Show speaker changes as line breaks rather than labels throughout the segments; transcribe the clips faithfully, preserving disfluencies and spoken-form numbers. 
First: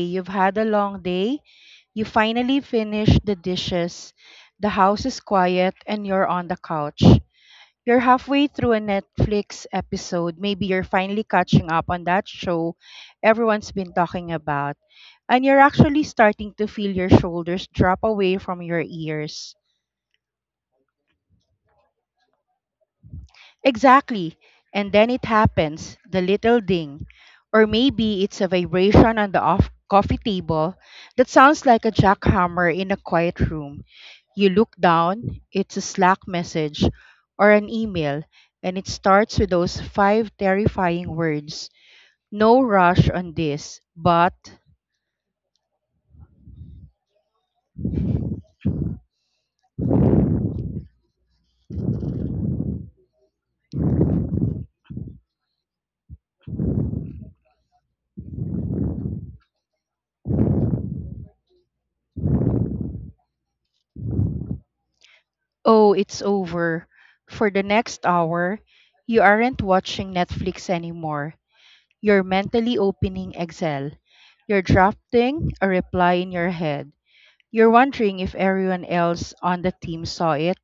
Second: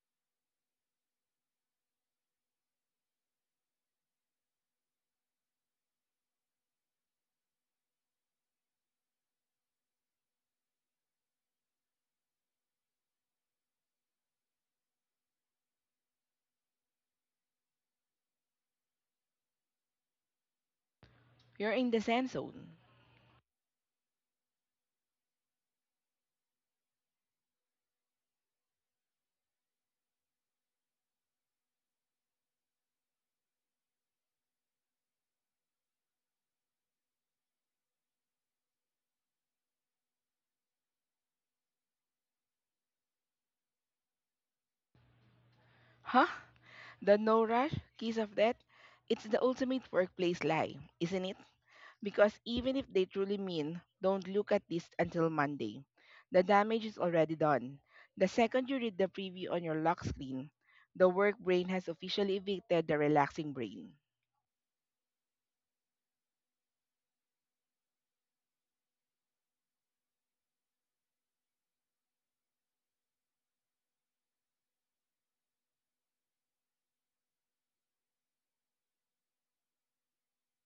You've had a long day. You finally finish the dishes. The house is quiet and you're on the couch. You're halfway through a Netflix episode. Maybe you're finally catching up on that show everyone's been talking about. And you're actually starting to feel your shoulders drop away from your ears.
You're in the Zen zone.
Exactly. And then it happens, the little ding. Or maybe it's a vibration on the off coffee table that sounds like a jackhammer in a quiet room. You look down, it's a Slack message or an email, and it starts with those five terrifying words. No rush on this, but
Huh? The no rush, kiss of death? It's the ultimate workplace lie, isn't it? Because even if they truly mean, don't look at this until Monday, the damage is already done. The second you read the preview on your lock screen, the work brain has officially evicted the relaxing brain.
oh, it's over. For the next hour, you aren't watching Netflix anymore. You're mentally opening Excel. You're drafting a reply in your head. You're wondering if everyone else on the team saw it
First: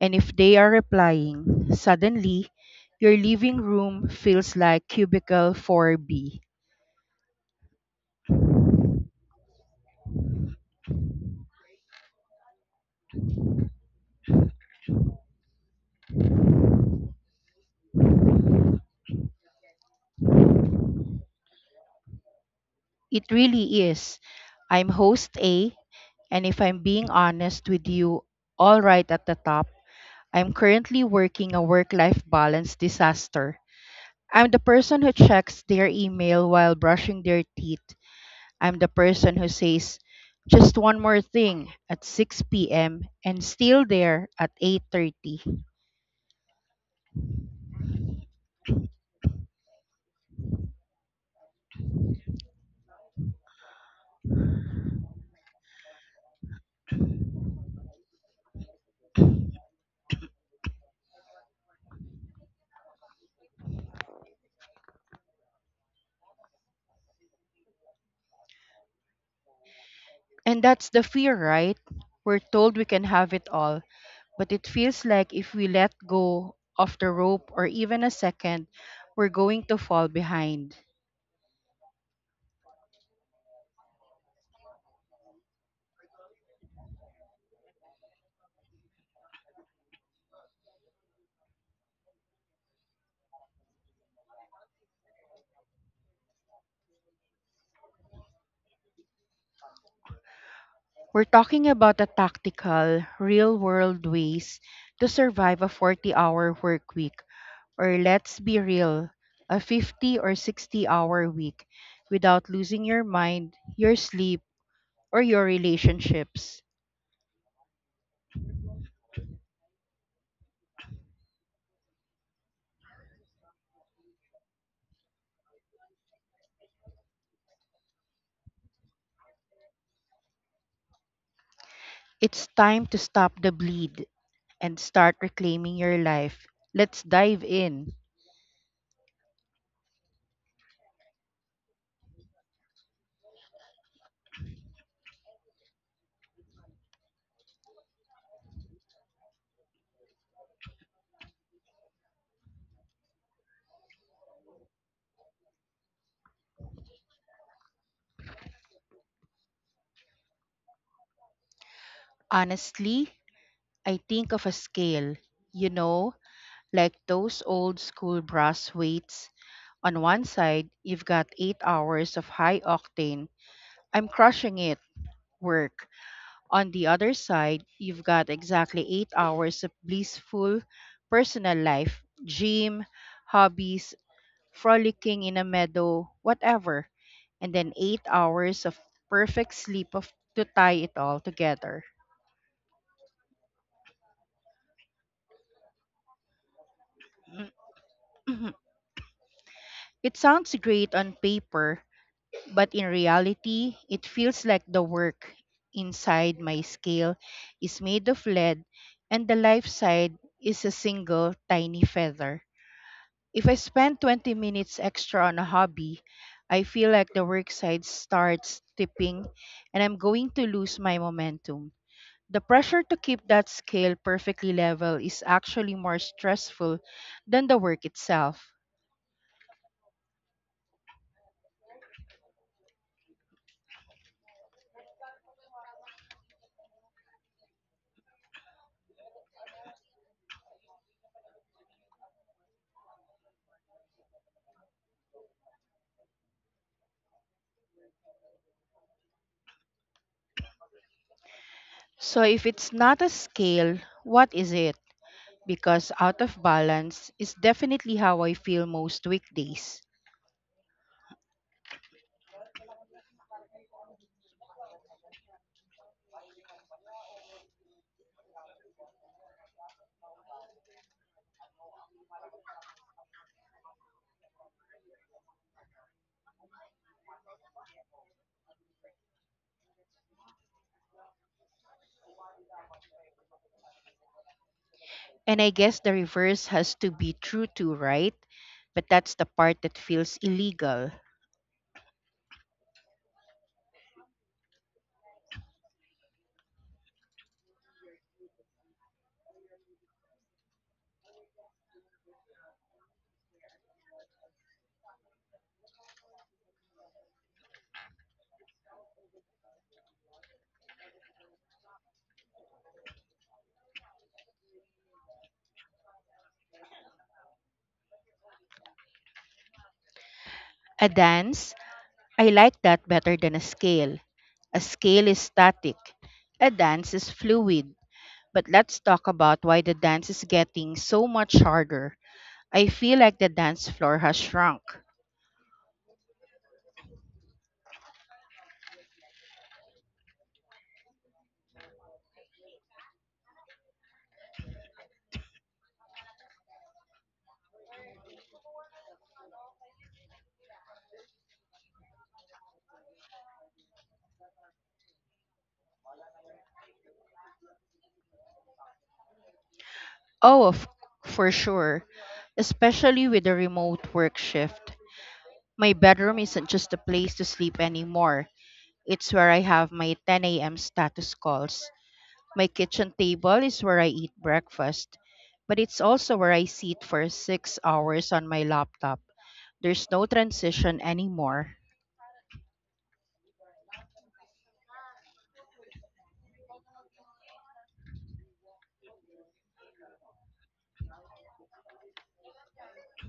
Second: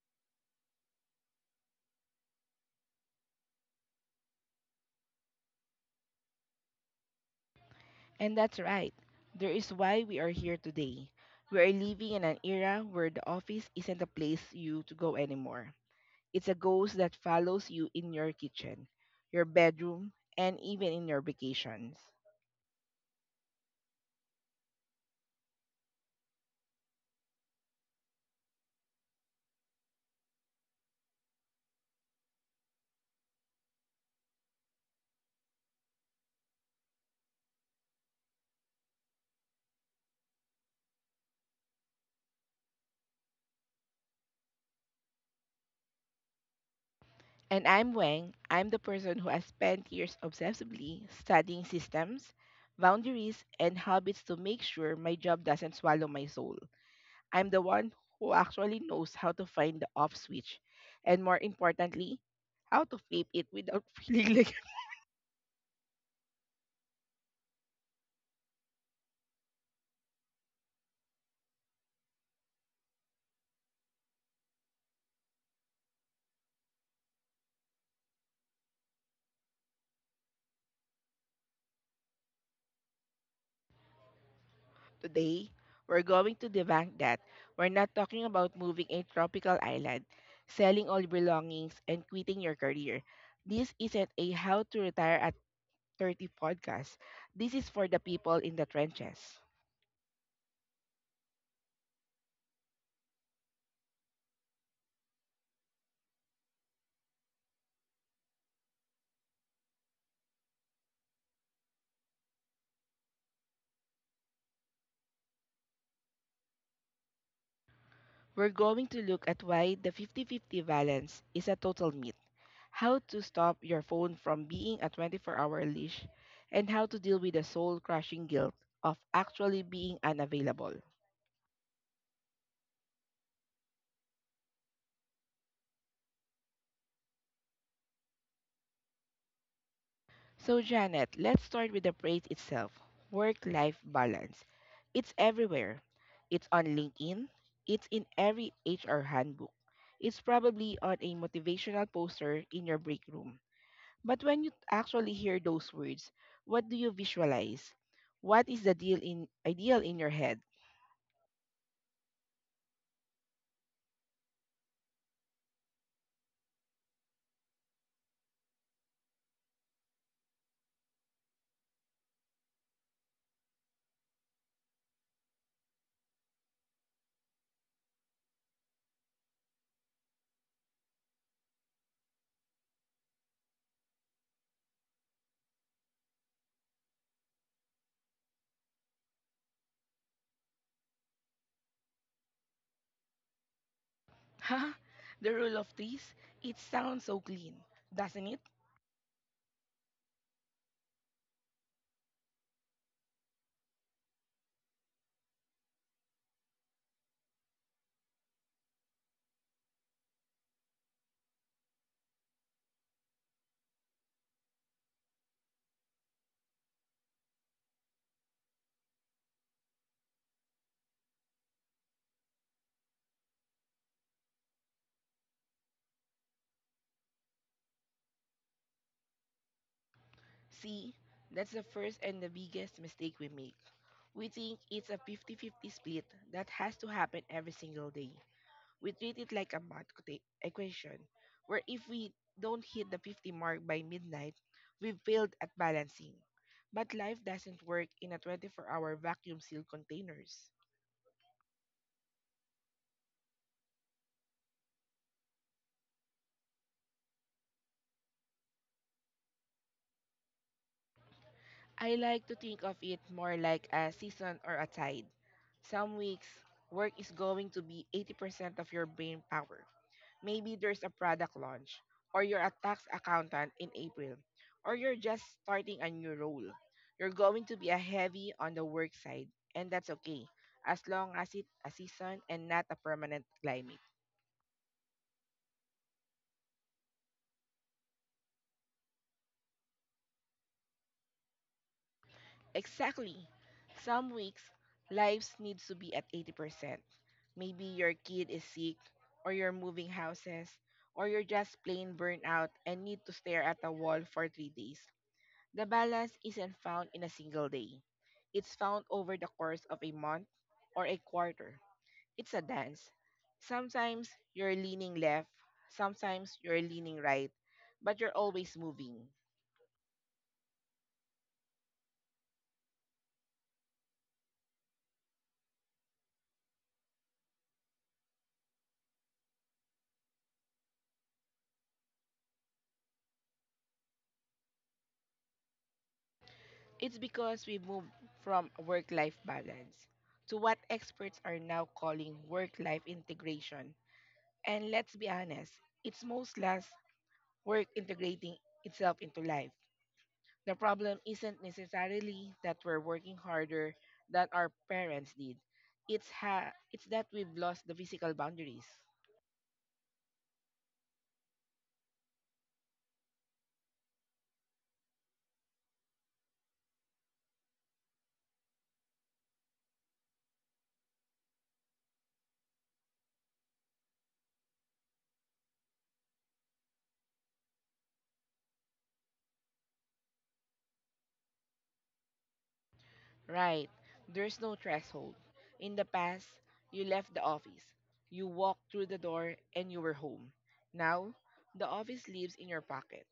and if they are replying. Suddenly, your living room feels like cubicle four B.
And that's right. There is why we are here today. We are living in an era where the office isn't a place you to go anymore. It's a ghost that follows you in your kitchen, your bedroom, and even in your vacations.
It really is. I'm host A, and if I'm being honest with you, all right at the top, I'm currently working a work life balance disaster. I'm the person who checks their email while brushing their teeth. I'm the person who says just one more thing at six p m and still there at eight thirty.
And I'm Wang. I'm the person who has spent years obsessively studying systems, boundaries, and habits to make sure my job doesn't swallow my soul. I'm the one who actually knows how to find the off switch, and more importantly, how to flip it without feeling like.
And that's the fear, right? We're told we can have it all, but it feels like if we let go of the rope or even a second, we're going to fall behind.
Today, we're going to debunk that. We're not talking about moving a tropical island, selling all belongings, and quitting your career. This isn't a how to retire at thirty podcast. This is for the people in the trenches.
We're talking about the tactical, real world ways to survive a forty hour work week. Or let's be real, a fifty or sixty hour week without losing your mind, your sleep, or your relationships.
We're going to look at why the fifty fifty balance is a total myth, how to stop your phone from being a twenty-four-hour leash, and how to deal with the soul-crushing guilt of actually being unavailable.
It's time to stop the bleed and start reclaiming your life. Let's dive in.
So, Janet, let's start with the phrase itself, work life balance. It's everywhere. It's on LinkedIn, it's in every H R handbook, it's probably on a motivational poster in your break room. But when you actually hear those words, what do you visualize? What is the deal in, ideal in your head?
Honestly, I think of a scale, you know, like those old school brass weights. On one side, you've got eight hours of high octane, I'm crushing it, work. On the other side, you've got exactly eight hours of blissful personal life, gym, hobbies, frolicking in a meadow, whatever, and then eight hours of perfect sleep of, to tie it all together.
Huh? The rule of threes? It sounds so clean, doesn't it?
It sounds great on paper, but in reality, it feels like the work inside my scale is made of lead and the life side is a single tiny feather. If I spend twenty minutes extra on a hobby, I feel like the work side starts tipping and I'm going to lose my momentum. The pressure to keep that scale perfectly level is actually more stressful than the work itself.
See, that's the first and the biggest mistake we make. We think it's a fifty fifty split that has to happen every single day. We treat it like a math equa- equation, where if we don't hit the fifty mark by midnight, we've failed at balancing. But life doesn't work in a twenty-four-hour vacuum sealed containers.
So, if it's not a scale, what is it? Because out of balance is definitely how I feel most weekdays.
I like to think of it more like a season or a tide. Some weeks, work is going to be eighty percent of your brain power. Maybe there's a product launch, or you're a tax accountant in April, or you're just starting a new role. You're going to be a heavy on the work side, and that's okay, as long as it's a season and not a permanent climate.
And I guess the reverse has to be true too, right? But that's the part that feels illegal.
Exactly. Some weeks, lives needs to be at eighty percent. Maybe your kid is sick, or you're moving houses, or you're just plain burnt out and need to stare at a wall for three days. The balance isn't found in a single day. It's found over the course of a month or a quarter. It's a dance. Sometimes you're leaning left, sometimes you're leaning right, but you're always moving.
A dance. I like that better than a scale. A scale is static, a dance is fluid. But let's talk about why the dance is getting so much harder. I feel like the dance floor has shrunk.
It's because we moved from work life balance to what experts are now calling work life integration. And let's be honest, it's most less work integrating itself into life. The problem isn't necessarily that we're working harder than our parents did. It's ha- it's that we've lost the physical boundaries.
Oh, of, for sure, especially with the remote work shift. My bedroom isn't just a place to sleep anymore. It's where I have my ten a m status calls. My kitchen table is where I eat breakfast, but it's also where I sit for six hours on my laptop. There's no transition anymore.
Right. There's no threshold. In the past, you left the office. You walked through the door and you were home. Now, the office lives in your pocket.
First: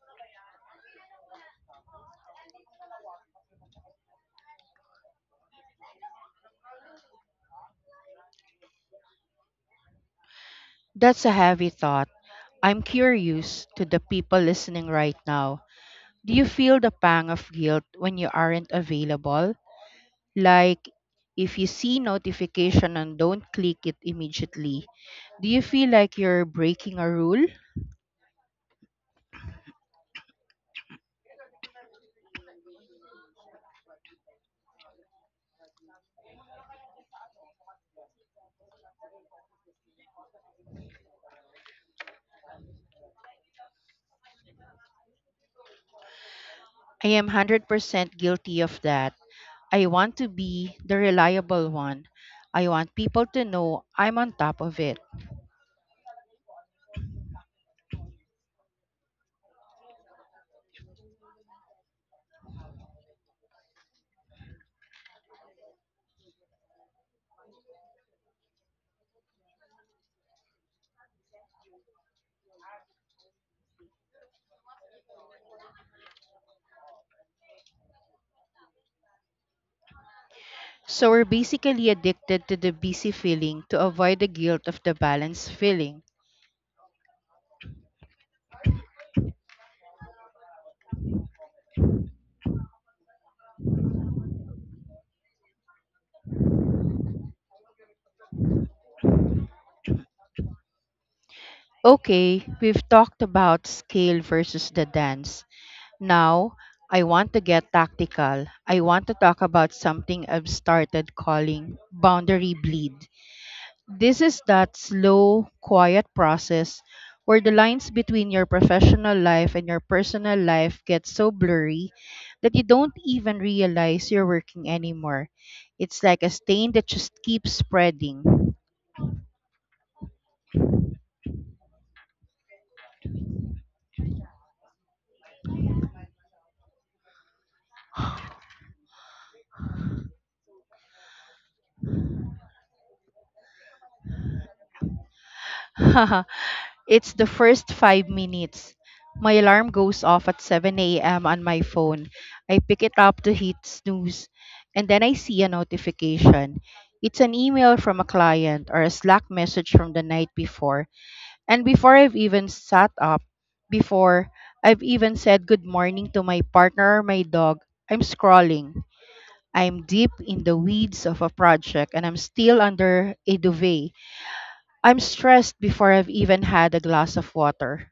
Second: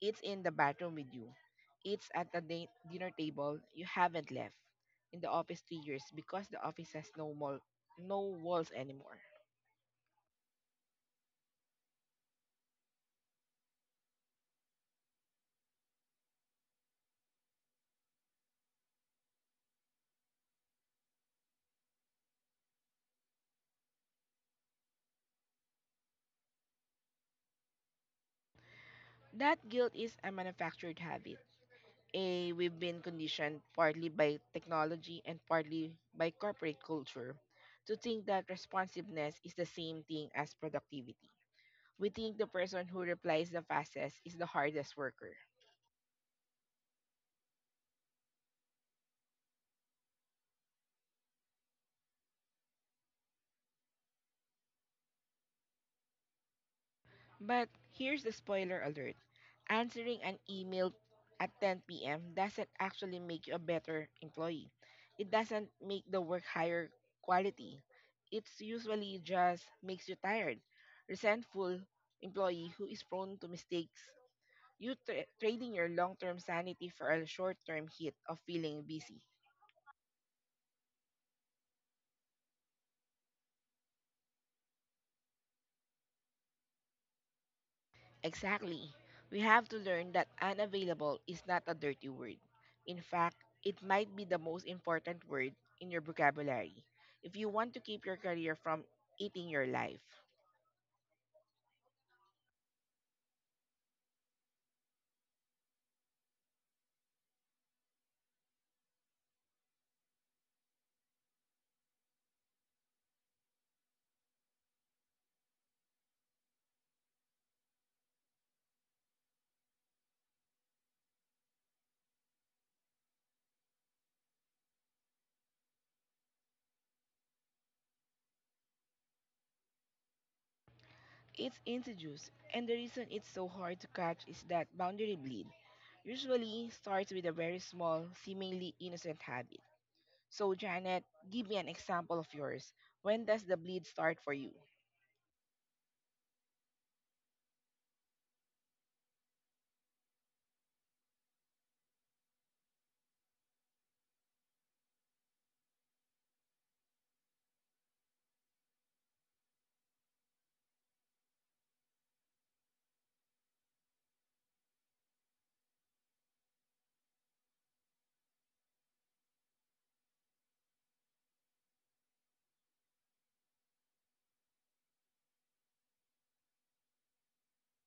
It's in the bathroom with you. It's at the din- dinner table you haven't left in the office three years because the office has no mall, no walls anymore.
That's a heavy thought. I'm curious to the people listening right now. Do you feel the pang of guilt when you aren't available? Like if you see notification and don't click it immediately, do you feel like you're breaking a rule?
That guilt is a manufactured habit. A, we've been conditioned partly by technology and partly by corporate culture to think that responsiveness is the same thing as productivity. We think the person who replies the fastest is the hardest worker.
I am one hundred percent guilty of that. I want to be the reliable one. I want people to know I'm on top of it.
But here's the spoiler alert, answering an email at ten p m doesn't actually make you a better employee, it doesn't make the work higher quality. It's usually just makes you tired, resentful employee who is prone to mistakes. You tra- trading your long-term sanity for a short-term hit of feeling busy.
So we're basically addicted to the busy feeling to avoid the guilt of the balance feeling.
Exactly. We have to learn that unavailable is not a dirty word. In fact, it might be the most important word in your vocabulary if you want to keep your career from eating your life.
Okay, we've talked about scale versus the dance. Now, I want to get tactical. I want to talk about something I've started calling boundary bleed. This is that slow, quiet process where the lines between your professional life and your personal life get so blurry that you don't even realize you're working anymore. It's like a stain that just keeps spreading.
It's insidious, and the reason it's so hard to catch is that boundary bleed usually starts with a very small, seemingly innocent habit. So, Janet, give me an example of yours. When does the bleed start for you?
Haha, it's the first five minutes. My alarm goes off at seven a m on my phone. I pick it up to hit snooze, and then I see a notification. It's an email from a client or a Slack message from the night before. And before I've even sat up, before I've even said good morning to my partner or my dog, I'm scrolling. I'm deep in the weeds of a project and I'm still under a duvet. I'm stressed before I've even had a glass of water.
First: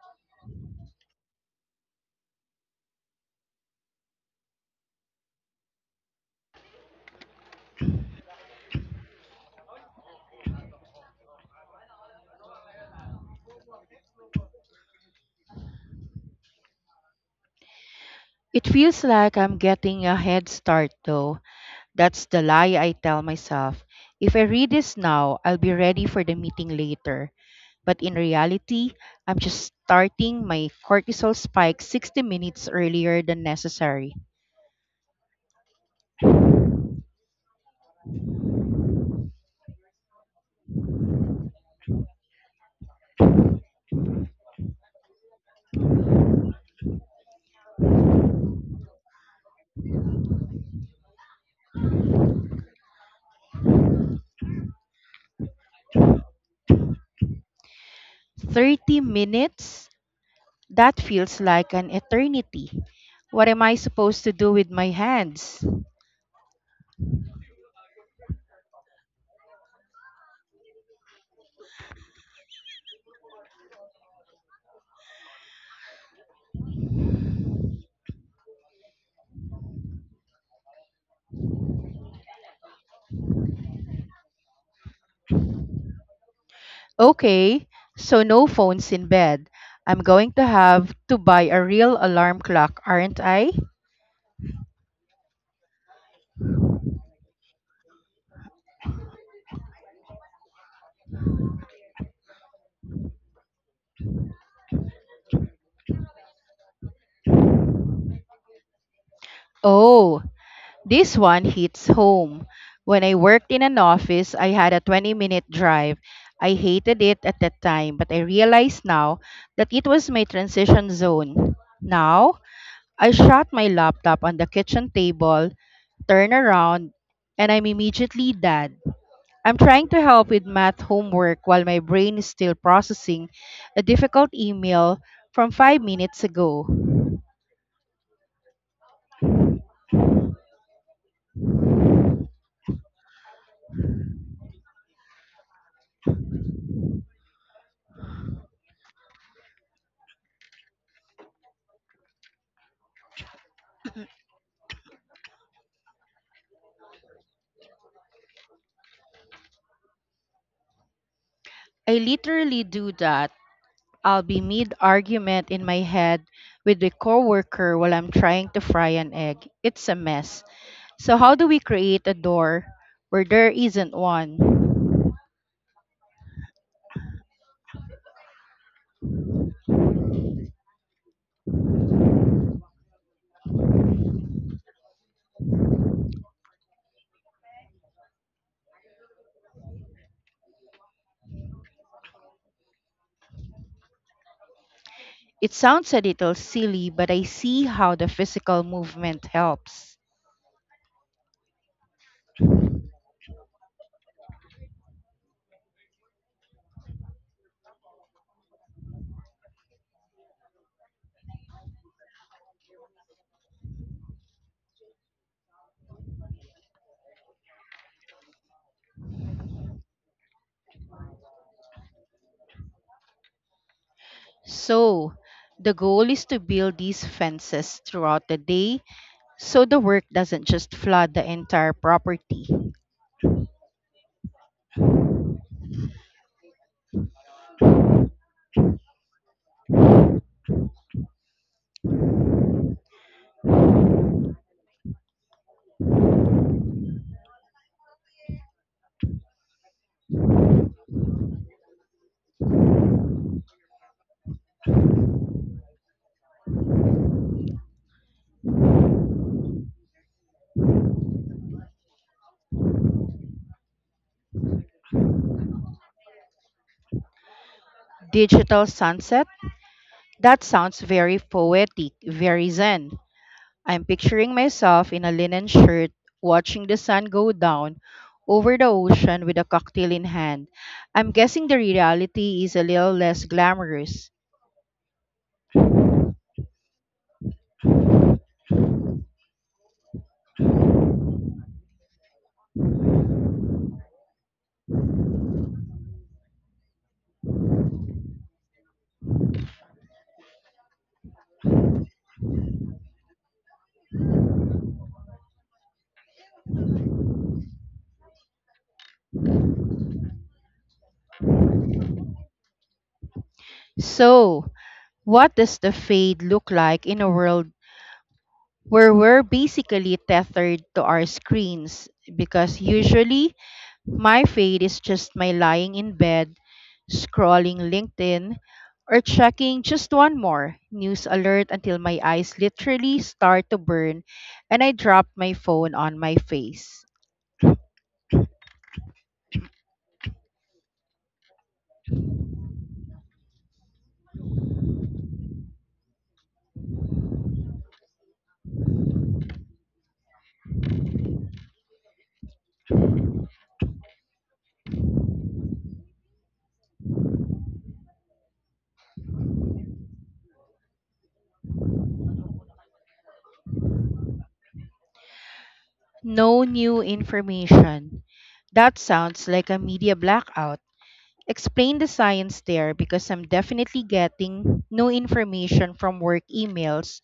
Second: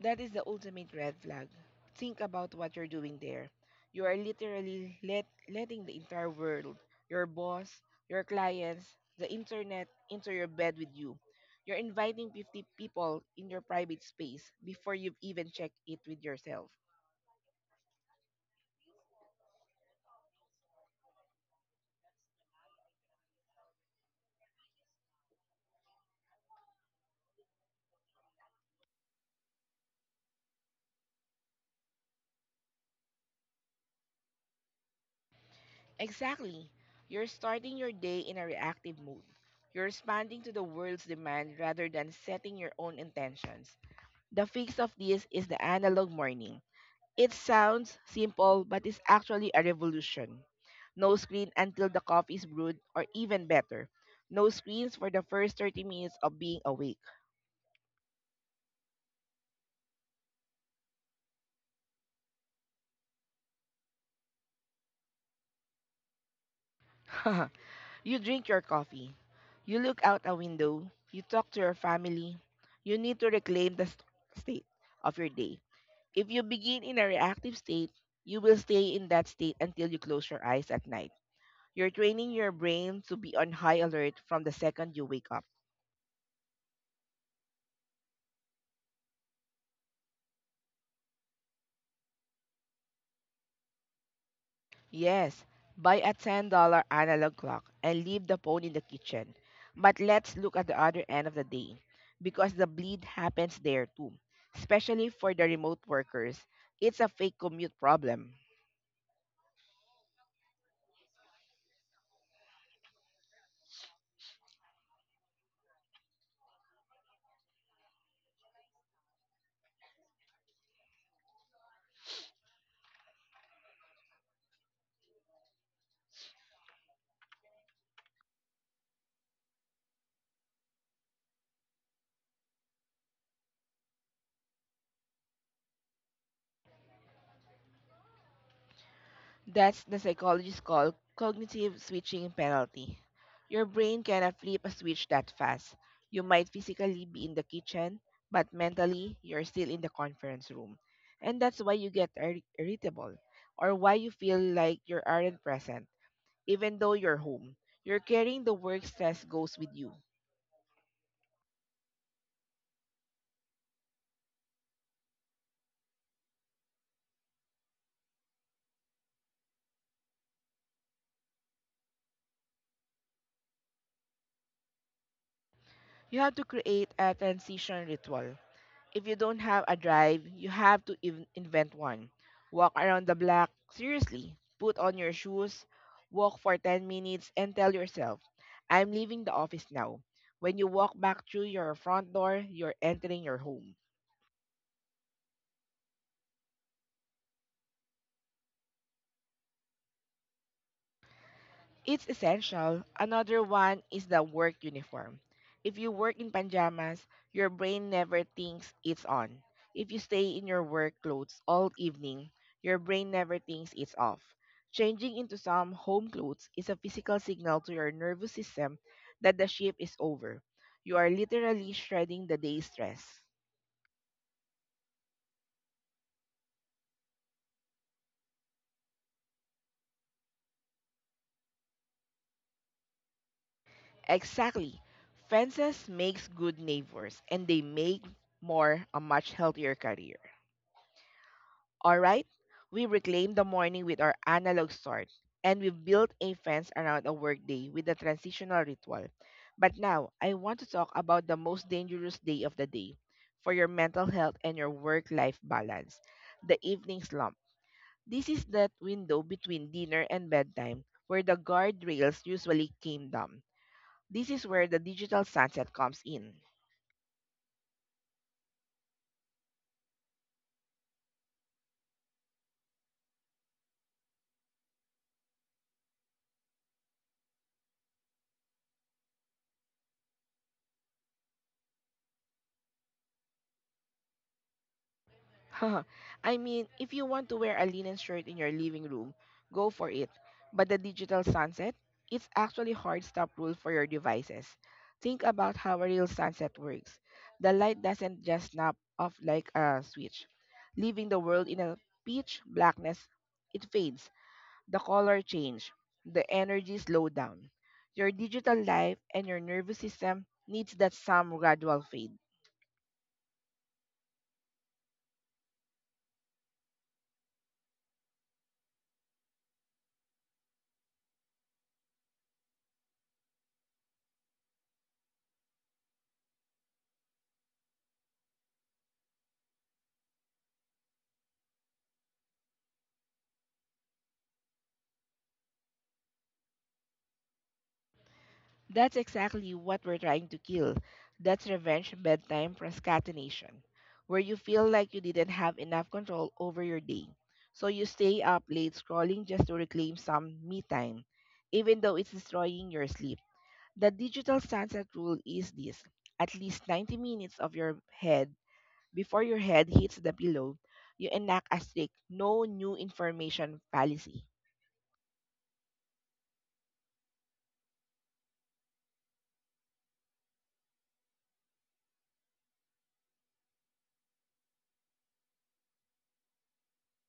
That is the ultimate red flag. Think about what you're doing there. You are literally let, letting the entire world, your boss, your clients, the internet, into your bed with you. You're inviting fifty people in your private space before you've even checked it with yourself.
It feels like I'm getting a head start, though. That's the lie I tell myself. If I read this now, I'll be ready for the meeting later. But in reality, I'm just starting my cortisol spike sixty minutes earlier than necessary.
Exactly. You're starting your day in a reactive mode. You're responding to the world's demand rather than setting your own intentions. The fix of this is the analog morning. It sounds simple, but it's actually a revolution. No screen until the coffee is brewed, or even better, no screens for the first thirty minutes of being awake.
thirty minutes? That feels like an eternity. What am I supposed to do with my hands?
You drink your coffee, you look out a window, you talk to your family. You need to reclaim the st- state of your day. If you begin in a reactive state, you will stay in that state until you close your eyes at night. You're training your brain to be on high alert from the second you wake up.
Okay, so no phones in bed. I'm going to have to buy a real alarm clock, aren't I?
Yes, buy a ten dollars analog clock and leave the phone in the kitchen. But let's look at the other end of the day because the bleed happens there too, especially for the remote workers. It's a fake commute problem.
Oh, this one hits home. When I worked in an office, I had a twenty minute drive. I hated it at that time, but I realize now that it was my transition zone. Now, I shut my laptop on the kitchen table, turn around, and I'm immediately dad. I'm trying to help with math homework while my brain is still processing a difficult email from five minutes ago.
That's the psychologists call cognitive switching penalty. Your brain cannot flip a switch that fast. You might physically be in the kitchen, but mentally, you're still in the conference room. And that's why you get ir- irritable, or why you feel like you aren't present, even though you're home. You're carrying the work stress goes with you.
I literally do that. I'll be mid argument in my head with a coworker while I'm trying to fry an egg. It's a mess. So how do we create a door where there isn't one?
You have to create a transition ritual. If you don't have a drive, you have to in- invent one. Walk around the block, seriously, put on your shoes, walk for ten minutes, and tell yourself, I'm leaving the office now. When you walk back through your front door, you're entering your home.
It sounds a little silly, but I see how the physical movement helps.
It's essential. Another one is the work uniform. If you work in pajamas, your brain never thinks it's on. If you stay in your work clothes all evening, your brain never thinks it's off. Changing into some home clothes is a physical signal to your nervous system that the shift is over. You are literally shredding the day's stress.
So, the goal is to build these fences throughout the day so the work doesn't just flood the entire property.
Exactly. Fences makes good neighbors and they make more a much healthier career. Alright, we reclaimed the morning with our analog sword, and we built a fence around a workday with a transitional ritual. But now, I want to talk about the most dangerous day of the day for your mental health and your work life balance, the evening slump. This is that window between dinner and bedtime where the guardrails usually came down. This is where the digital sunset comes in.
Digital sunset? That sounds very poetic, very zen. I'm picturing myself in a linen shirt, watching the sun go down over the ocean with a cocktail in hand. I'm guessing the reality is a little less glamorous.
I mean, if you want to wear a linen shirt in your living room, go for it. But the digital sunset, it's actually hard stop rule for your devices. Think about how a real sunset works. The light doesn't just snap off like a switch, leaving the world in a pitch blackness. It fades, the color change, the energy slow down. Your digital life and your nervous system needs that some gradual fade.
So, what does the fade look like in a world where we're basically tethered to our screens? Because usually, my fate is just my lying in bed, scrolling LinkedIn, or checking just one more news alert until my eyes literally start to burn and I drop my phone on my face.
That's exactly what we're trying to kill. That's revenge bedtime procrastination, where you feel like you didn't have enough control over your day. So you stay up late scrolling just to reclaim some me time, even though it's destroying your sleep. The digital sunset rule is this: at least ninety minutes of your head before your head hits the pillow, you enact a strict no new information policy
No new information. That sounds like a media blackout. Explain the science there because I'm definitely getting no information from work emails,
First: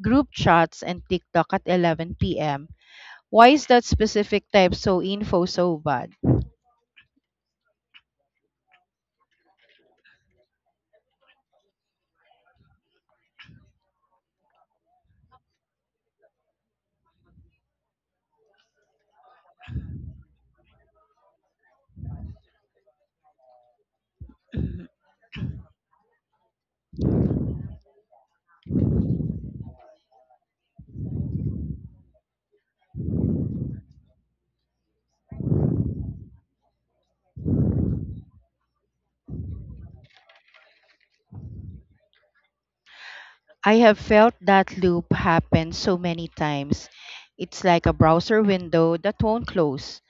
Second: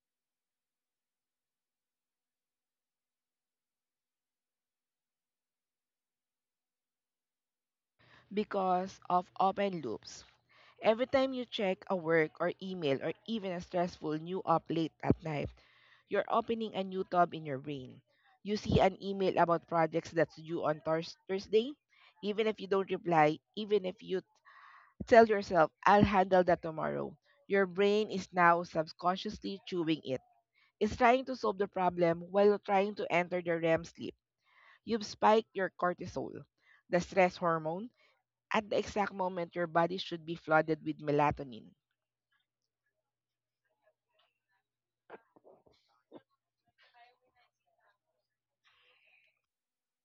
group chats, and TikTok at eleven p m. Why is that specific type so info so bad?
because of open loops. Every time you check a work or email or even a stressful new up late at night, you're opening a new tab in your brain. You see an email about projects that's due on Thurs Thursday. Even if you don't reply, even if you tell yourself, I'll handle that tomorrow, your brain is now subconsciously chewing it. Is trying to solve the problem while trying to enter the R E M sleep. You've spiked your cortisol, the stress hormone, at the exact moment your body should be flooded with melatonin.
I have felt that loop happen so many times. It's like a browser window that won't close.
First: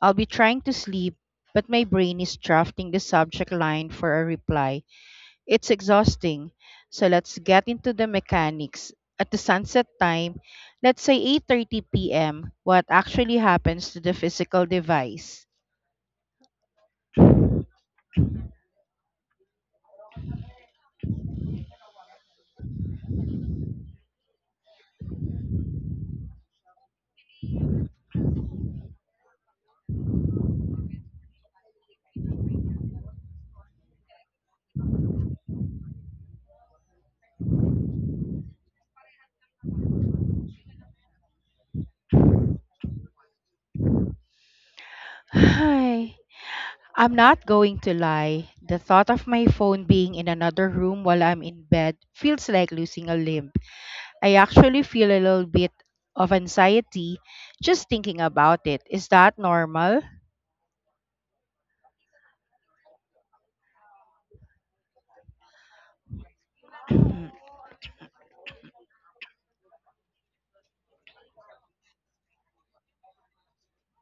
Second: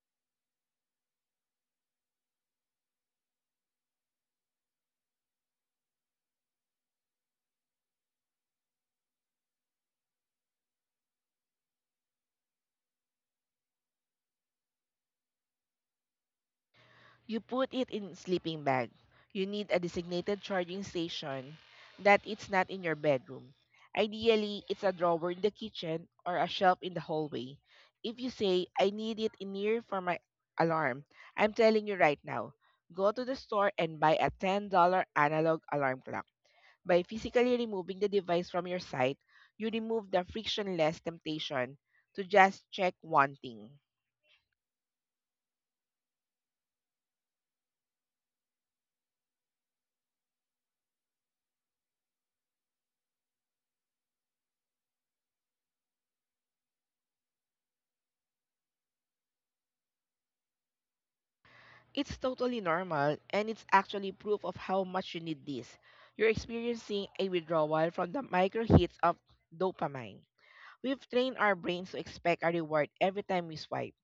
I'll be trying to sleep, but my brain is drafting the subject line for a reply. It's exhausting. So let's get into the mechanics. At the sunset time, let's say eight thirty p m, what actually happens to the physical device?
You put it in sleeping bag. You need a designated charging station that it's not in your bedroom. Ideally, it's a drawer in the kitchen or a shelf in the hallway. If you say, I need it in here for my alarm, I'm telling you right now, go to the store and buy a ten dollars analog alarm clock. By physically removing the device from your sight, you remove the frictionless temptation to just check one thing.
Hi. I'm not going to lie. The thought of my phone being in another room while I'm in bed feels like losing a limb. I actually feel a little bit of anxiety just thinking about it. Is that normal?
It's totally normal, and it's actually proof of how much you need this. You're experiencing a withdrawal from the micro hits of dopamine. We've trained our brains to expect a reward every time we swipe.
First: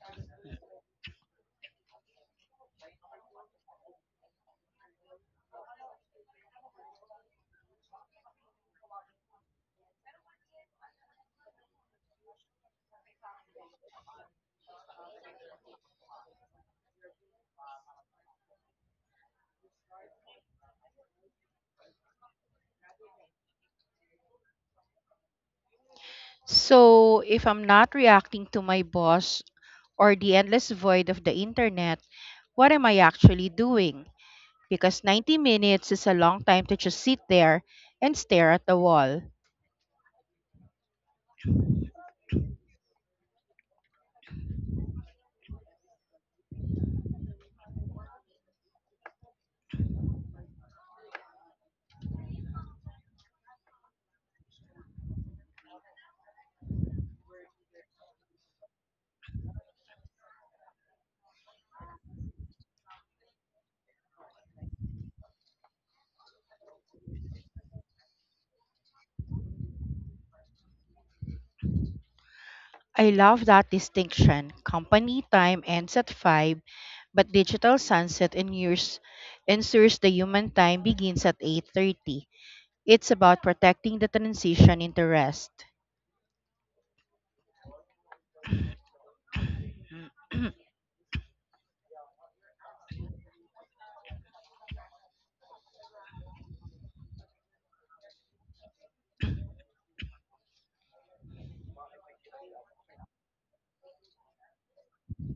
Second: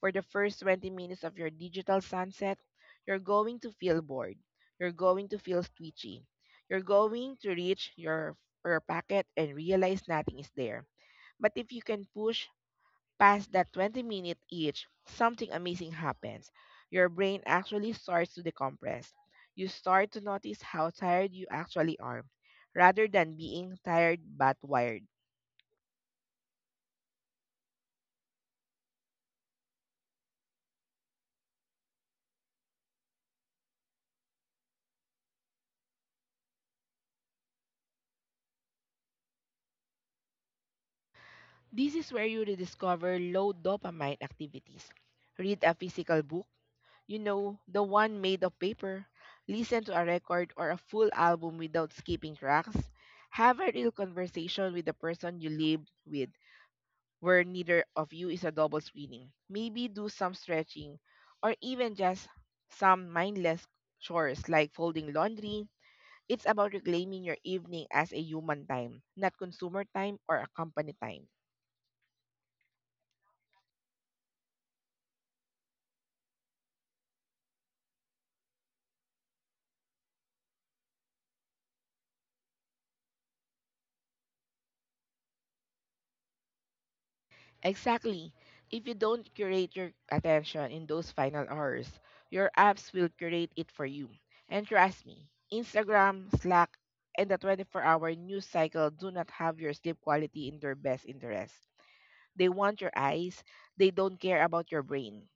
For the first twenty minutes of your digital sunset, you're going to feel bored. You're going to feel twitchy. You're going to reach your, your packet and realize nothing is there. But if you can push past that twenty minute itch, something amazing happens. Your brain actually starts to decompress. You start to notice how tired you actually are, rather than being tired but wired.
So, if I'm not reacting to my boss or the endless void of the internet, what am I actually doing? Because ninety minutes is a long time to just sit there and stare at the wall.
This is where you rediscover low dopamine activities. Read a physical book, you know, the one made of paper, listen to a record or a full album without skipping tracks, have a real conversation with the person you live with where neither of you is a double screening. Maybe do some stretching or even just some mindless chores like folding laundry. It's about reclaiming your evening as a human time, not consumer time or a company time.
I love that distinction. Company time ends at five, but digital sunset ensures, ensures the human time begins at eight thirty. It's about protecting the transition into rest.
Exactly. If you don't curate your attention in those final hours, your apps will curate it for you. And trust me, Instagram, Slack, and the twenty-four hour news cycle do not have your sleep quality in their best interest. They want your eyes, they don't care about your brain.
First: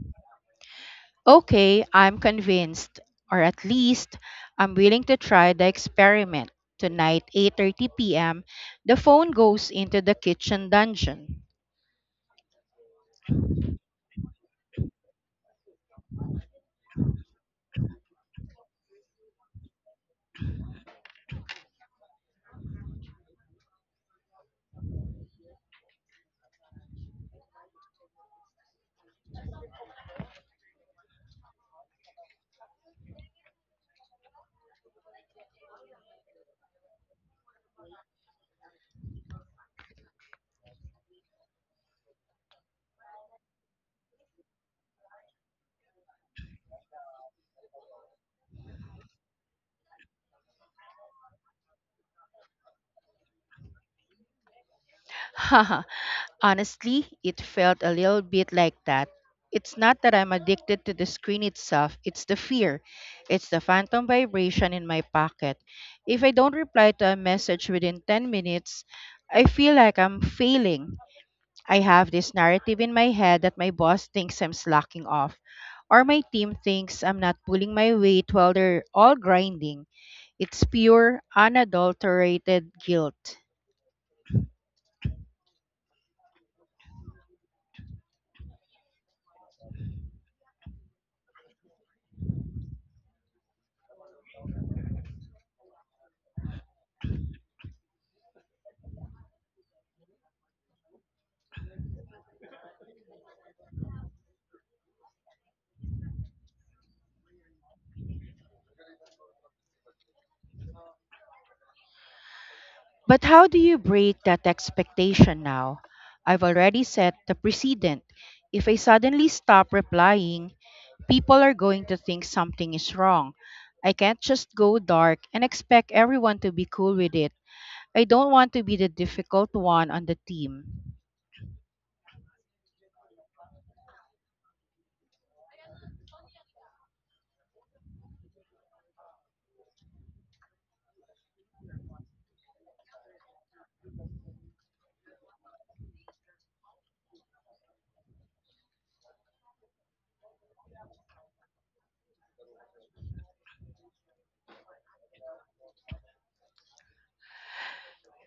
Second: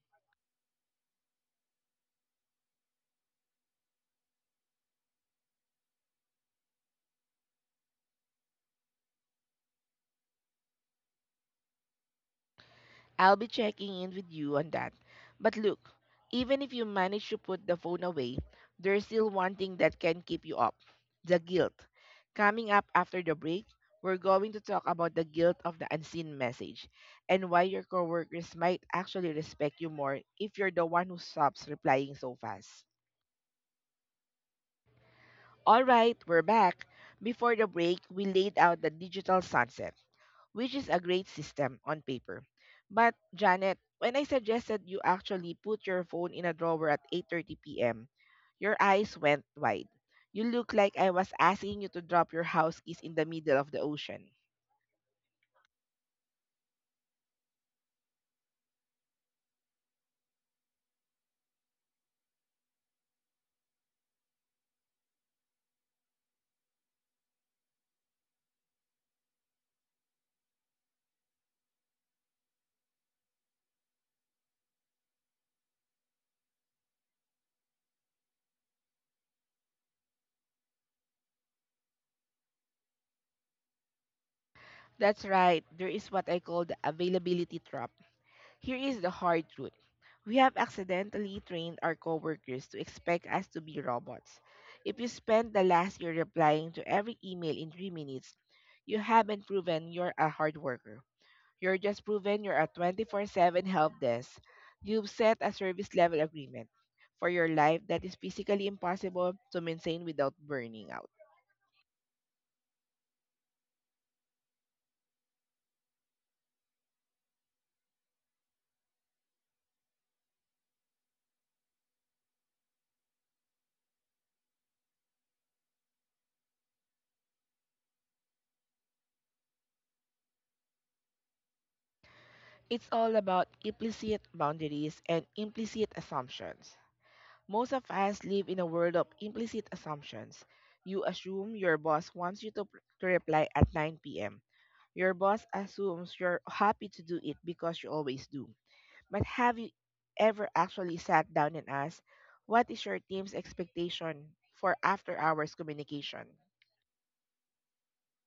Okay, I'm convinced, or at least I'm willing to try the experiment. Tonight, eight thirty p m, the phone goes into the kitchen dungeon.
I'll be checking in with you on that. But look, even if you manage to put the phone away, there's still one thing that can keep you up: the guilt. Coming up after the break, we're going to talk about the guilt of the unseen message and why your coworkers might actually respect you more if you're the one who stops replying so fast. All right, we're back. Before the break, we laid out the digital sunset, which is a great system on paper. But Janet, when I suggested you actually put your phone in a drawer at eight thirty p m, your eyes went wide. You looked like I was asking you to drop your house keys in the middle of the ocean.
Haha, honestly, it felt a little bit like that. It's not that I'm addicted to the screen itself, it's the fear. It's the phantom vibration in my pocket. If I don't reply to a message within ten minutes, I feel like I'm failing. I have this narrative in my head that my boss thinks I'm slacking off, or my team thinks I'm not pulling my weight while they're all grinding. It's pure, unadulterated guilt.
That's right. There is what I call the availability trap. Here is the hard truth. We have accidentally trained our coworkers to expect us to be robots. If you spend the last year replying to every email in three minutes, you haven't proven you're a hard worker. You're just proven you're a twenty-four seven help desk. You've set a service level agreement for your life that is physically impossible to maintain without burning out.
But how do you break that expectation now? I've already set the precedent. If I suddenly stop replying, people are going to think something is wrong. I can't just go dark and expect everyone to be cool with it. I don't want to be the difficult one on the team.
It's all about implicit boundaries and implicit assumptions. Most of us live in a world of implicit assumptions. You assume your boss wants you to, pr- to reply at nine p m. Your boss assumes you're happy to do it because you always do. But have you ever actually sat down and asked, what is your team's expectation for after hours communication?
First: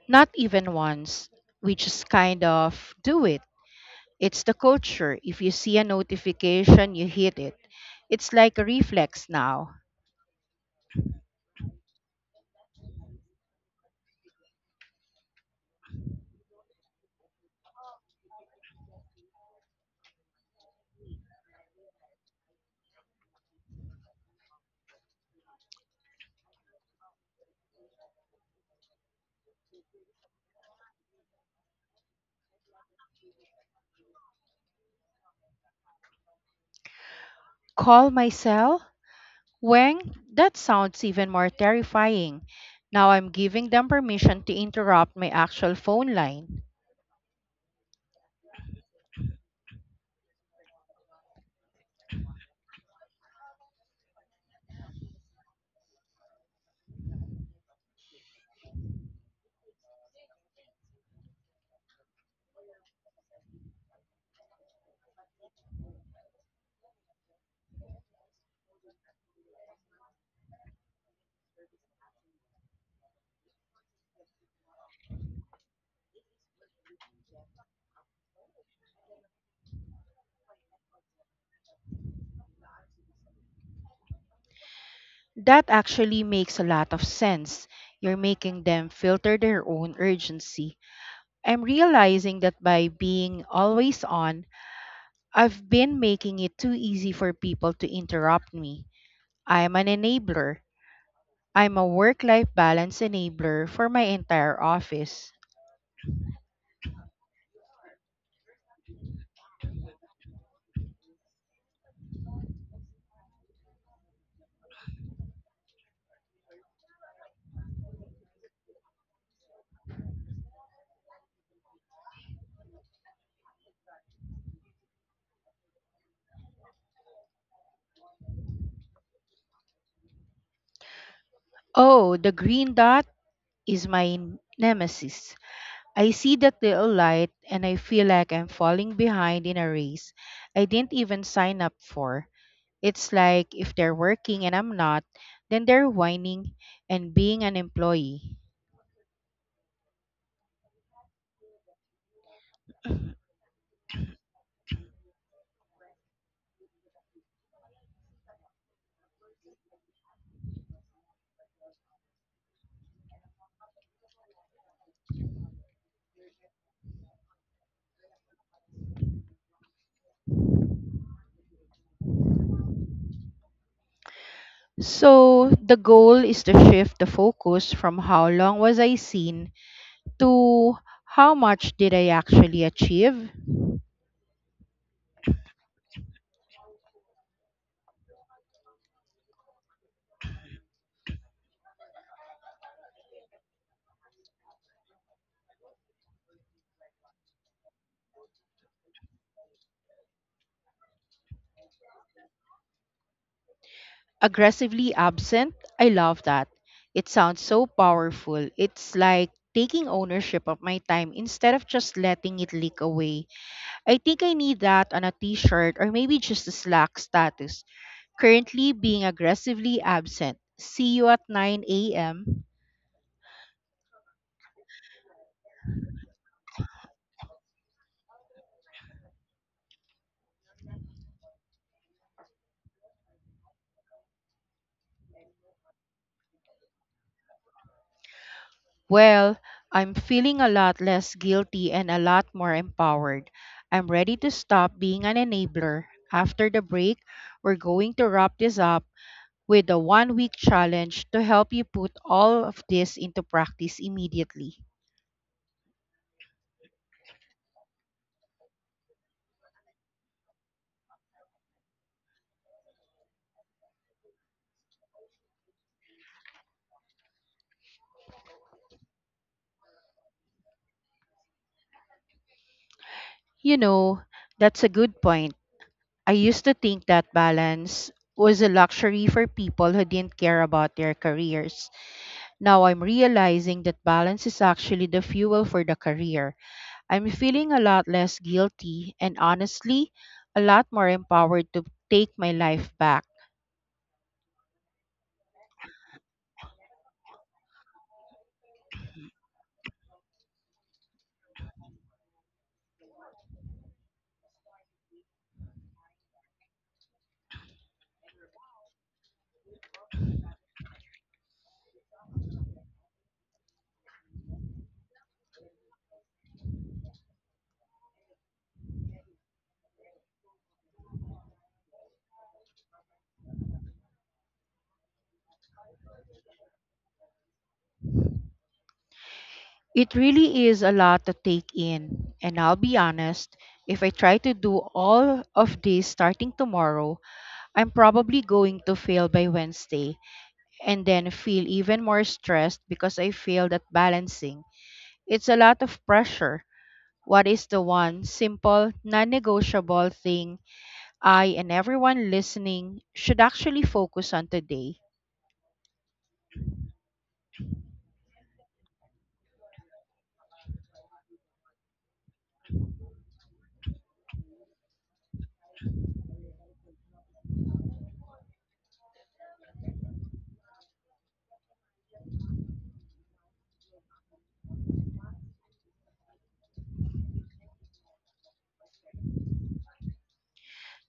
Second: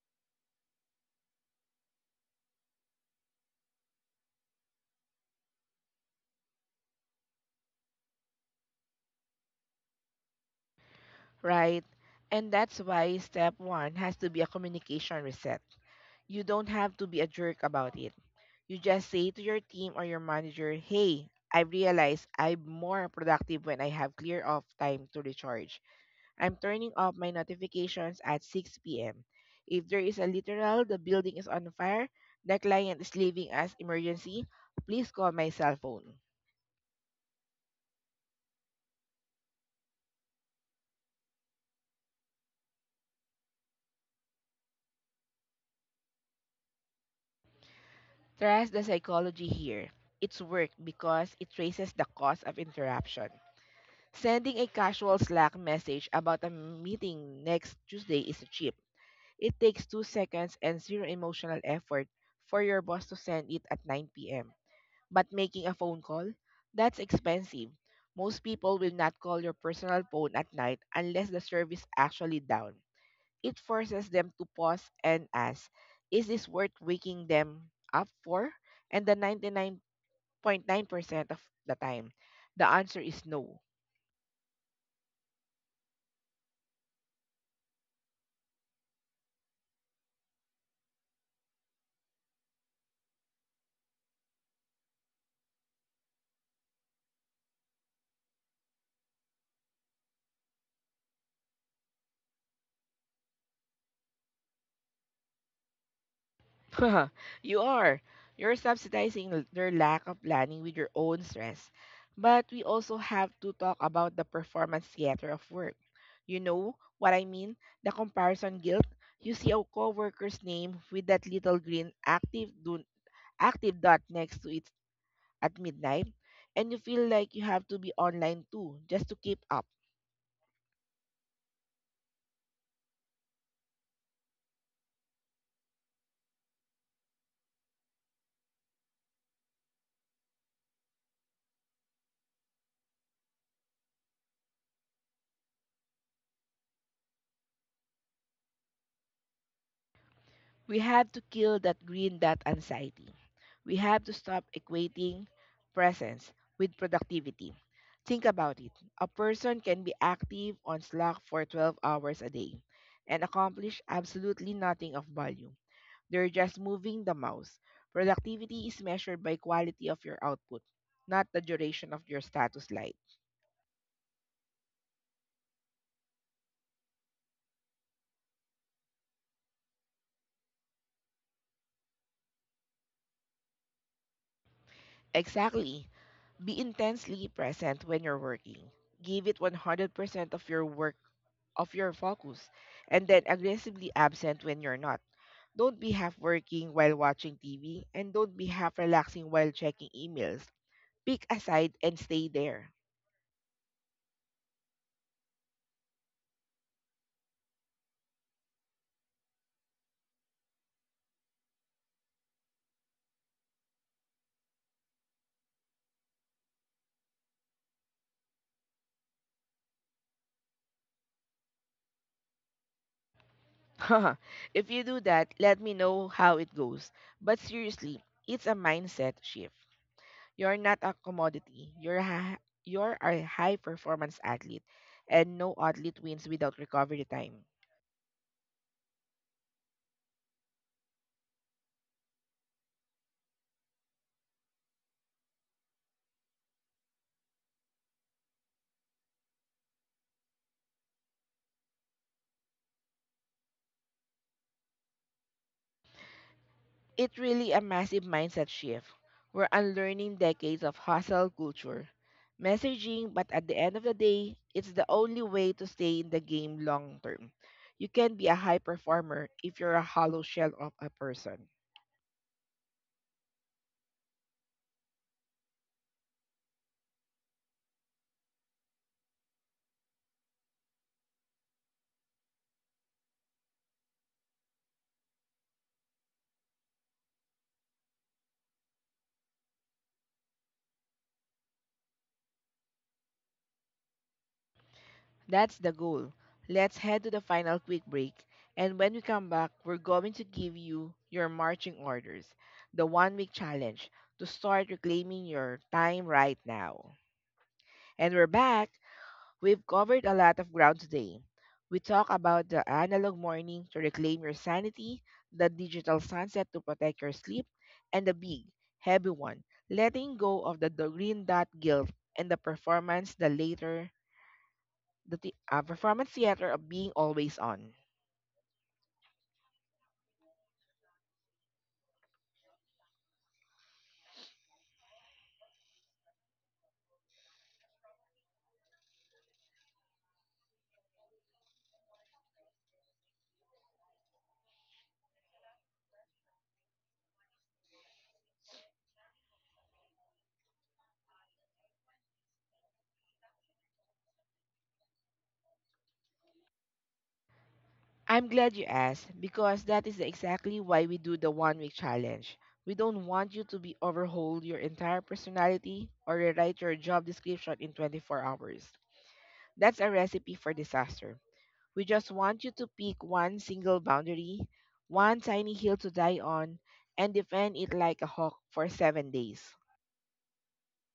Not even once. We just kind of do it. It's the culture. If you see a notification, you hit it. It's like a reflex now.
Right? And that's why step one has to be a communication reset. You don't have to be a jerk about it. You just say to your team or your manager, hey, I realized I'm more productive when I have clear off time to recharge. I'm turning off my notifications at six p m. If there is a literal, the building is on fire, the client is leaving as emergency, please call my cell phone.
Call my cell? Wang, that sounds even more terrifying. Now I'm giving them permission to interrupt my actual phone line.
Trust the psychology here. It's work because it traces the cause of interruption. Sending a casual Slack message about a meeting next Tuesday is cheap. It takes two seconds and zero emotional effort for your boss to send it at nine p m. But making a phone call? That's expensive. Most people will not call your personal phone at night unless the service actually down. It forces them to pause and ask, is this worth waking them up for? And the ninety-nine point nine percent of the time, the answer is no.
That actually makes a lot of sense. You're making them filter their own urgency. I'm realizing that by being always on, I've been making it too easy for people to interrupt me. I'm an enabler. I'm a work life balance enabler for my entire office.
You are. You're subsidizing l- their lack of planning with your own stress. But we also have to talk about the performance theater of work. You know what I mean? The comparison guilt. You see a coworker's name with that little green active do- active dot next to it at midnight, and you feel like you have to be online too just to keep up.
Oh, the green dot is my nemesis. I see that little light and I feel like I'm falling behind in a race I didn't even sign up for. It's like if they're working and I'm not, then they're whining and being an employee.
We have to kill that green dot anxiety. We have to stop equating presence with productivity. Think about it. A person can be active on Slack for twelve hours a day and accomplish absolutely nothing of value. They're just moving the mouse. Productivity is measured by quality of your output, not the duration of your status light.
So the goal is to shift the focus from how long was I seen to how much did I actually achieve?
Exactly. Be intensely present when you're working. Give it one hundred percent of your of your focus, and then aggressively absent when you're not. Don't be half working while watching T V, and don't be half relaxing while checking emails. Pick a side and stay there.
Aggressively absent, I love that. It sounds so powerful. It's like taking ownership of my time instead of just letting it leak away. I think I need that on a t shirt or maybe just a Slack status. Currently being aggressively absent. See you at nine a m.
If you do that, let me know how it goes. But seriously, it's a mindset shift. You're not a commodity. You're a, you're a high performance athlete, and no athlete wins without recovery time.
Well, I'm feeling a lot less guilty and a lot more empowered. I'm ready to stop being an enabler. After the break, we're going to wrap this up with a one week challenge to help you put all of this into practice immediately.
It really a massive mindset shift. We're unlearning decades of hustle culture, messaging, but at the end of the day, it's the only way to stay in the game long term. You can be a high performer if you're a hollow shell of a person.
You know, that's a good point. I used to think that balance was a luxury for people who didn't care about their careers. Now I'm realizing that balance is actually the fuel for the career. I'm feeling a lot less guilty and, honestly, a lot more empowered to take my life back.
That's the goal. Let's head to the final quick break. And when we come back, we're going to give you your marching orders, the one week challenge to start reclaiming your time right now. And we're back. We've covered a lot of ground today. We talked about the analog morning to reclaim your sanity, the digital sunset to protect your sleep, and the big, heavy one, letting go of the, the green dot guilt and the performance, the later, the the uh, performance theater of being always on.
It really is a lot to take in, and I'll be honest, if I try to do all of this starting tomorrow, I'm probably going to fail by Wednesday and then feel even more stressed because I failed at balancing. It's a lot of pressure. What is the one simple, non negotiable thing I and everyone listening should actually focus on today?
I'm glad you asked, because that is exactly why we do the one week challenge. We don't want you to be overhaul your entire personality or rewrite your job description in twenty-four hours. That's a recipe for disaster. We just want you to pick one single boundary, one tiny hill to die on, and defend it like a hawk for seven days.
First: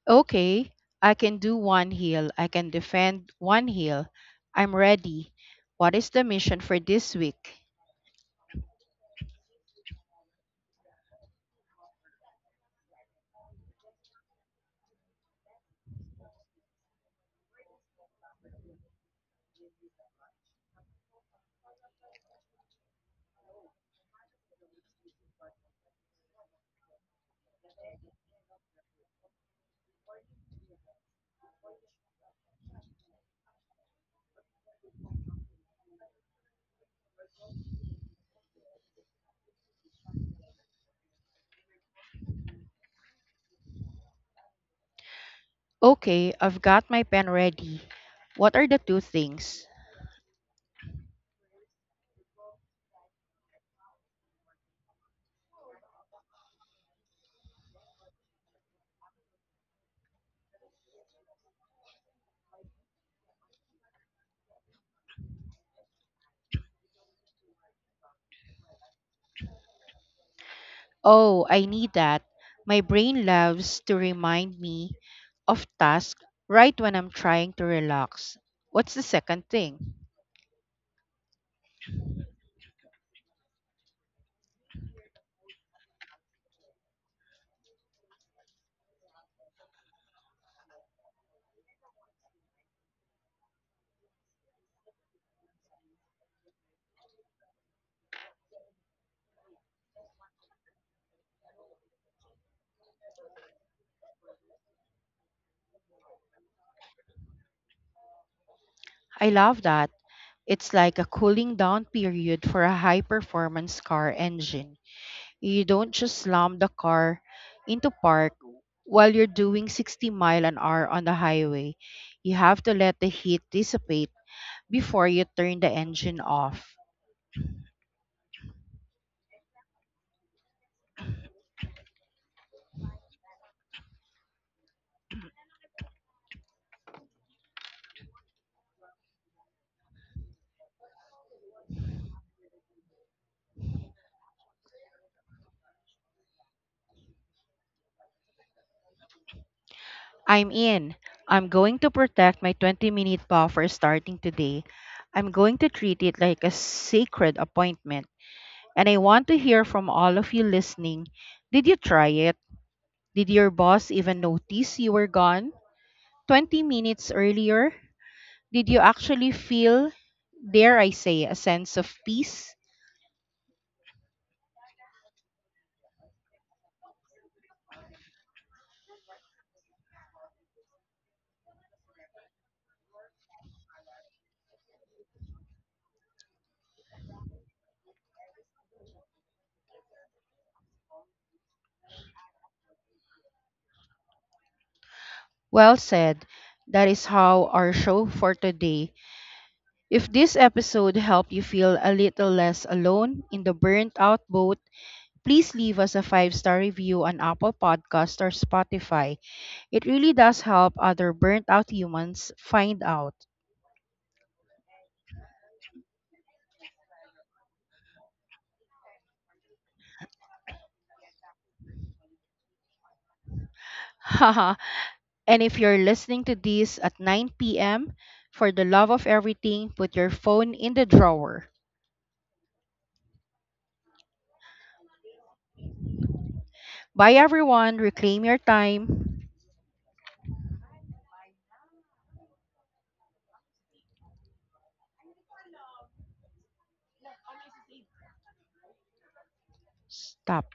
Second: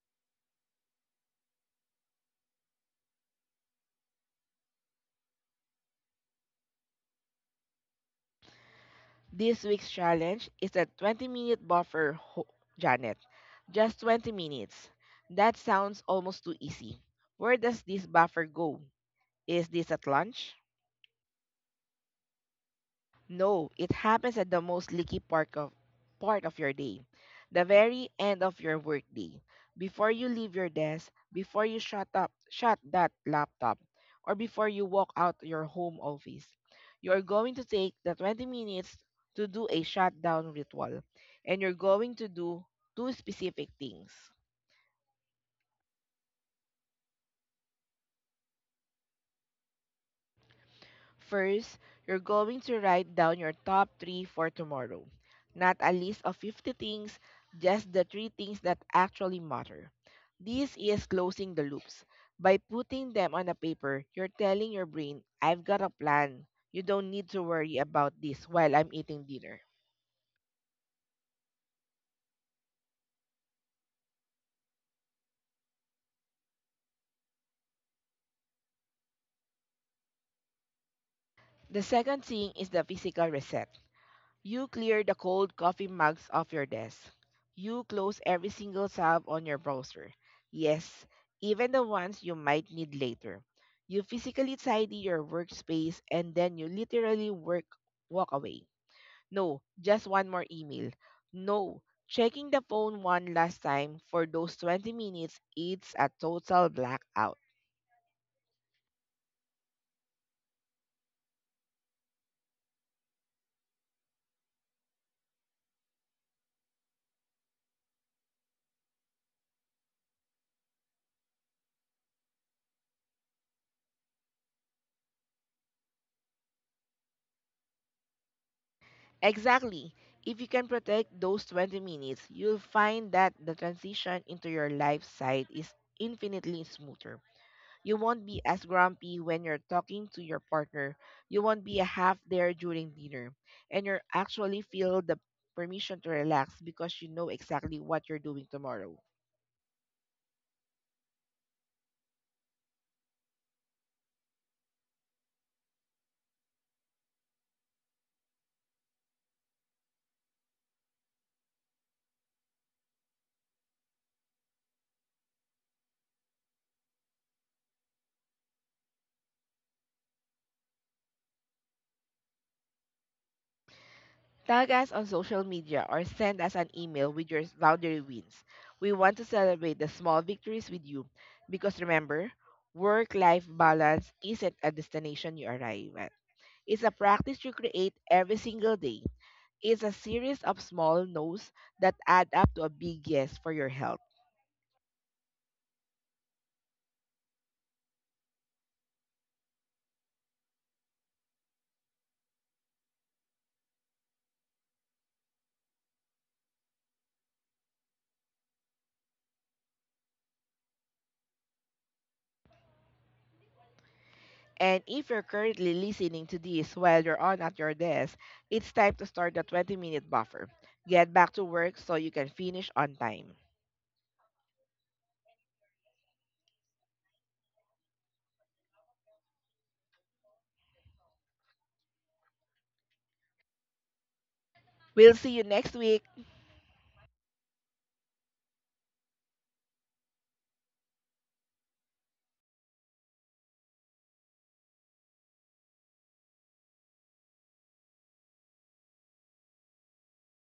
Okay, I can do one heel. I can defend one heel. I'm ready. What is the mission for this week?
This week's challenge is a twenty minute buffer, ho- Janet. Just twenty minutes. That sounds almost too easy. Where does this buffer go? Is this at lunch? No, it happens at the most leaky part of part of your day, the very end of your workday, before you leave your desk, before you shut up, shut that laptop, or before you walk out your home office. You are going to take the twenty minutes to do a shutdown ritual, and you're going to do two specific things.
Okay, I've got my pen ready. What are the two things?
First, you're going to write down your top three for tomorrow. Not a list of fifty things, just the three things that actually matter. This is closing the loops. By putting them on a paper, you're telling your brain, I've got a plan. You don't need to worry about this while I'm eating dinner.
Oh, I need that. My brain loves to remind me of tasks right when I'm trying to relax. What's the second thing?
The second thing is the physical reset. You clear the cold coffee mugs off your desk. You close every single tab on your browser. Yes, even the ones you might need later. You physically tidy your workspace and then you literally work walk away. No, just one more email. No, checking the phone one last time. For those twenty minutes, it's a total blackout.
I love that. It's like a cooling down period for a high performance car engine. You don't just slam the car into park while you're doing sixty mile an hour on the highway. You have to let the heat dissipate before you turn the engine off.
Exactly. If you can protect those twenty minutes, you'll find that the transition into your life side is infinitely smoother. You won't be as grumpy when you're talking to your partner. You won't be half there during dinner. And you actually feel the permission to relax because you know exactly what you're doing tomorrow.
I'm in. I'm going to protect my twenty minute buffer starting today. I'm going to treat it like a sacred appointment. And I want to hear from all of you listening. Did you try it? Did your boss even notice you were gone twenty minutes earlier? Did you actually feel, dare I say, a sense of peace?
Tag us on social media or send us an email with your laundry wins. We want to celebrate the small victories with you, because remember, work life balance isn't a destination you arrive at. It's a practice you create every single day. It's a series of small no's that add up to a big yes for your health.
Well said. That is how our show for today. If this episode helped you feel a little less alone in the burnt out boat, please leave us a five star review on Apple Podcast or Spotify. It really does help other burnt out humans find out.
And if you're currently listening to this while you're on at your desk, it's time to start the twenty minute buffer. Get back to work so you can finish on time.
And if you're listening to this at nine p m, for the love of everything, put your phone in the drawer.
We'll see you next week.
Bye, everyone. Reclaim your time. Stop.